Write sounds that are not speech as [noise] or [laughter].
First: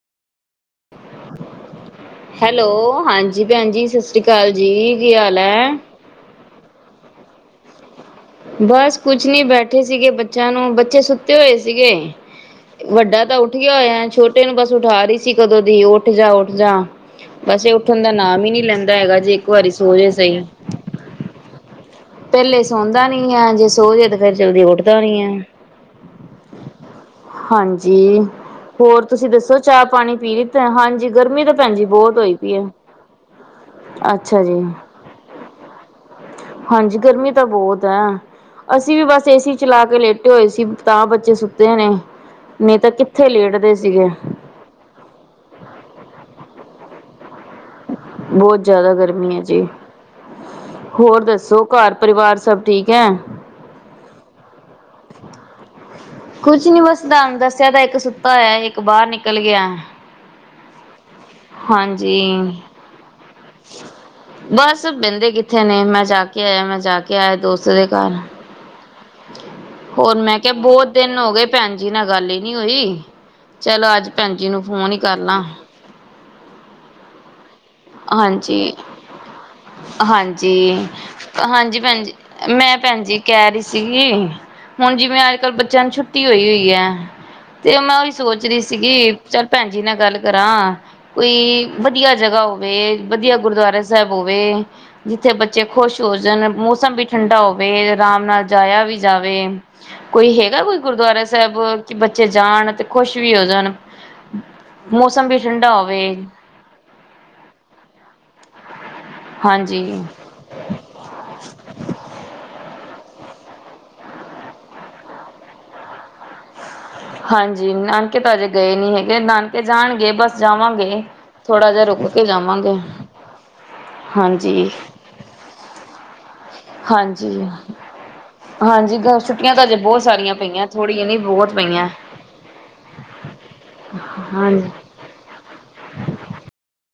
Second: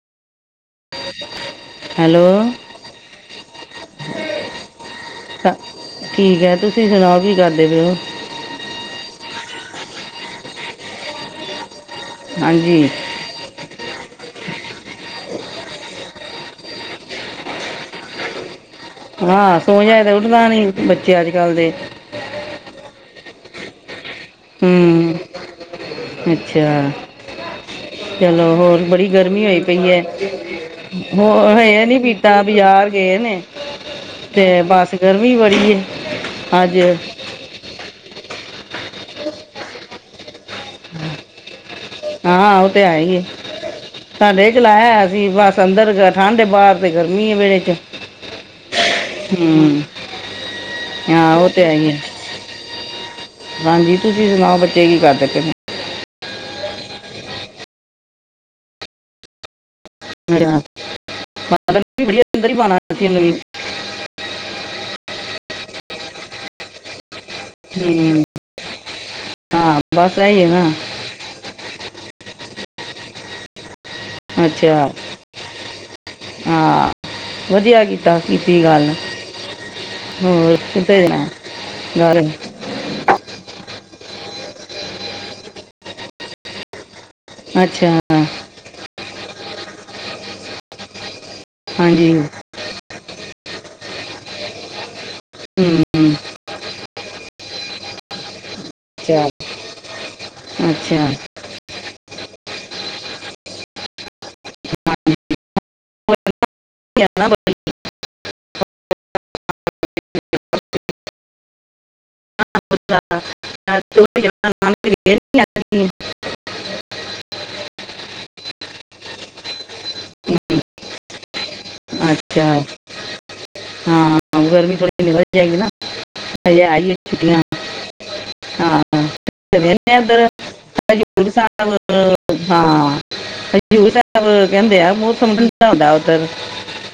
[unintelligible] Hello ਹਾਂਜੀ ਭੈਣ ਜੀ, ਸਤਿ ਸ਼੍ਰੀ ਅਕਾਲ ਜੀ, ਕੀ ਹਾਲ ਸ- ਹੈ। ਠੀਕ ਹੈ, ਤੁਸੀਂ ਸੁਣਾਓ, ਕੀ ਕਰਦੇ ਪਏ ਉਹ? ਬਸ ਕੁਛ ਨੀ ਬੈਠੇ ਸੀਗੇ। ਬੱਚਿਆਂ ਨੂੰ, ਬੱਚੇ ਸੁੱਤੇ ਹੋਏ ਸੀਗੇ। ਹਾਂਜੀ ਵੱਡਾ ਤਾਂ ਉੱਠ ਗਿਆ ਹੋਇਆ। ਛੋਟੇ ਨੂੰ ਬਸ ਉਠਾ ਰਹੀ ਸੀ। ਕਦੋਂ ਦੀ ਉੱਠ ਜਾ- ਉੱਠ ਜਾ। ਬਸ ਏ ਉੱਠਣ ਦਾ ਨਾਮ ਹੀ ਨਹੀਂ ਲੈਂਦਾ ਹੈਗਾ। ਜੇ ਇੱਕ ਹਾਂ ਵਾਰੀ ਸੋ ਜਾਏ ਜੇ ਤਾਂ ਸਹੀ। ਉੱਠਦਾ ਨਹੀਂ ਬੱਚੇ ਅੱਜ ਕੱਲ ਦੇ- ਪਹਿਲੇ ਸੌਦਾ ਨੀ ਏ। ਜੇ ਸੋ ਜੇ, ਤਾਂ ਫੇਰ ਜਲਦੀ ਉੱਠਦਾ ਹੂੰ ਨੀ ਏ। ਅੱਛਾ। ਚਲੋ ਹੋਰ ਬੜੀ ਤੁਸੀਂ ਗਰਮੀ ਦੱਸੋ ਹੋਈ ਚਾਹ ਪਈ ਹੈ। ਪਾਣੀ ਪੀ ਲਿੱਤਾ ਹਾਂਜੀ ਗਰਮੀ ਤਾਂ ਹੋਰ ਭੈਣ ਜੀ ਹੈਆ ਨੀ ਪੀ। ਬਹੁਤ ਹੋਈ ਤਾਂ ਪਈ ਹੈ ਬਜ਼ਾਰ ਗਏ ਨੇ। ਅੱਛਾ ਤੇ ਜੀ। ਬਸ ਗਰਮੀ ਬੜ ਹੈ। ਅੱਜ ਹਾਂਜੀ ਗਰਮੀ ਤਾਂ ਬਹੁਤ ਹੈ। ਅਸੀਂ ਵੀ ਬਸ ਏਸੀ ਚਲਾ ਕੇ ਲੇਟੇ ਹੋਏ ਸੀ। ਤਾਂ ਬੱਚੇ ਸੁ- ਹਾਂ ਉਹ ਤੇ ਹੈ ਹੀ ਆ। ਸੀਗੇ ਸਾਡੇ ਵੀ ਚਲਾਆ ਹੋਣੇਆ ਸੀ ਬਸ। ਸੰਦਰ ਠੰਡ, ਬਾਹਰ ਤੇ ਗਰਮੀ ਹੈ ਵੇੜੇ ਚ। ਬਹੁਤ ਜ਼ਿਆਦਾ ਗਰਮੀ ਹੈ ਜੀ। ਹੂੰ ਹੋਰ ਹਾਂ ਉਹ ਦੱਸੋ, ਤੇ ਹੈ ਹੀ ਘਰ- ਹੈ ਪਰਿਵਾਰ ਸਭ ਠੀਕ ਹੈ? ਹਾਂਜੀ, ਤੁਸੀਂ ਸੁਣਾਓ ਬੱਚੇ ਕੀ ਕਰਦੇ ਪਏ ਨੇ। ਕੁਛ ਨੀ ਬੱਸ ਤੁਹਾਨੂੰ ਦੱਸਿਆ ਤਾਂ ਇੱਕ ਸੁੱਤਾ ਹੈ, ਇੱਕ ਬਾਹਰ ਨਿਕਲ ਗਿਆ। ਪਾ ਹਾਂਜੀ। [unintelligible] ਬਸ ਮਿਲਦੇ ਕਿੱਥੇ ਨੇ। ਮੈਂ ਜਾ ਕੇ ਆਇਆ- ਮੈਂ ਜਾ ਕੇ ਆਇਆ ਦੋਸਤ ਦੇ ਘਰ। ਹਮ, ਹਾਂ ਹੋਰ ਬਸ ਮੈਂ ਇਹੀ ਹੈ ਕਿਹਾ, ਬਹੁਤ ਨਾ ਦਿਨ ਹੋ ਗਏ। ਭੈਣ ਜੀ ਨਾਲ ਗੱਲ ਹੀ ਨੀ ਹੋਈ। ਚਲੋ ਅੱਜ, ਭੈਣ ਜੀ ਨੂੰ, ਅੱਛਾ ਫੋਨ ਹੀ ਕਰ ਲਾ। ਹਾਂ ਵਧੀਆ ਕੀਤਾ। ਕੀਤੀ ਹਾਂਜੀ ਗੱਲ। ਹੋਰ ਹਾਂਜੀ, ਕਿੱਥੇ ਜਾਣਾ ਹਾਂਜੀ ਭੈਣਜੀ, ਗੱਲ ਮੈਂ ਭੈਣ ਜੀ। ਕਹਿ ਰਹੀ ਸੀਗੀ। ਹੁਣ ਜਿਵੇਂ ਅੱਜ ਕੱਲ ਬੱਚਿਆਂ ਨੂੰ ਛੁੱਟੀ ਹੋਈ, ਹੋਈ ਹੈ। ਤੇ ਅੱਛਾ ਮੈਂ ਸੋਚ ਰਹੀ ਸੀਗੀ ਚੱਲ ਭੈਣ ਜੀ ਨਾਲ ਗੱਲ ਕਰਾਂ। ਕੋਈ ਹਾਂਜੀ ਵਧੀਆ ਹਮ, ਜਗਾ, ਉਹ ਵਧੀਆ ਗੁਰਦੁਆਰਾ ਸਾਹਿਬ, ਹੋਵੇ ਜਿੱਥੇ ਬੱਚੇ ਖੁਸ਼। ਹਮ, ਹੋ ਜਨ। ਮੌਸਮ ਵੀ ਠੰਡਾ ਹੋਵੇ, ਆਰਾਮ ਨਾਲ ਜਾਇਆ ਵੀ ਅੱਛਾ ਜਾਵੇ। ਕੋਈ ਹੈਗਾ ਕੋਈ ਅੱਛਾ ਗੁਰਦੁਆਰਾ। ਸਾਹਿਬ ਕਿ ਬੱਚੇ ਜਾਣ ਤੇ ਖੁਸ਼ ਵੀ ਹੋ ਜਾਣ। ਮੌਸਮ ਵੀ ਠੰਡਾ ਹੋਵੇ। [unintelligible] ਹਾਂਜੀ। ਅੱਛ [unintelligible] ਹ [unintelligible] ਹਾਂਜੀ, ਨਾਨਕੇ ਤਾਂ ਅਜੇ ਗਏ ਨੀ ਹੈਗੇ। ਨਾਨਕੇ ਜਾਣਗੇ ਬਸ ਜਾਵਾਂਗੇ ਥੋੜਾ ਜਿਹਾ। ਰੁਕ ਕੇ ਅੱਛਾ ਜਾਵਾਂਗੇ। ਹਾਂ ਹਾਂਜੀ। ਗਰਮੀ ਥੋੜੀ ਵਧ ਜਾਏਗੀ ਨਾ। ਹਜੇ ਆਈ ਹੈ ਛੁਟੀਆਂ। ਹਾਂਜੀ ਹਾਂਜੀ, ਛੁੱਟੀਆਂ ਤਾਂ ਅਜੇ ਬਹੁਤ ਸਾਰੀਆਂ ਪਈਆਂ। ਥੋੜੀ ਨੀ ਹਜੂਰ ਬਹੁਤ ਸਾਹਿਬ ਪਈਆਂ। ਹਾਂ ਸਾਹਿਬ ਹਾਂਜੀ। ਕਹਿੰਦੇ ਆ, ਮੌਸਮ ਕਿ ਬਹੁਤ ਠੰਡਾ ਹੁੰਦਾ ਉਧਰ।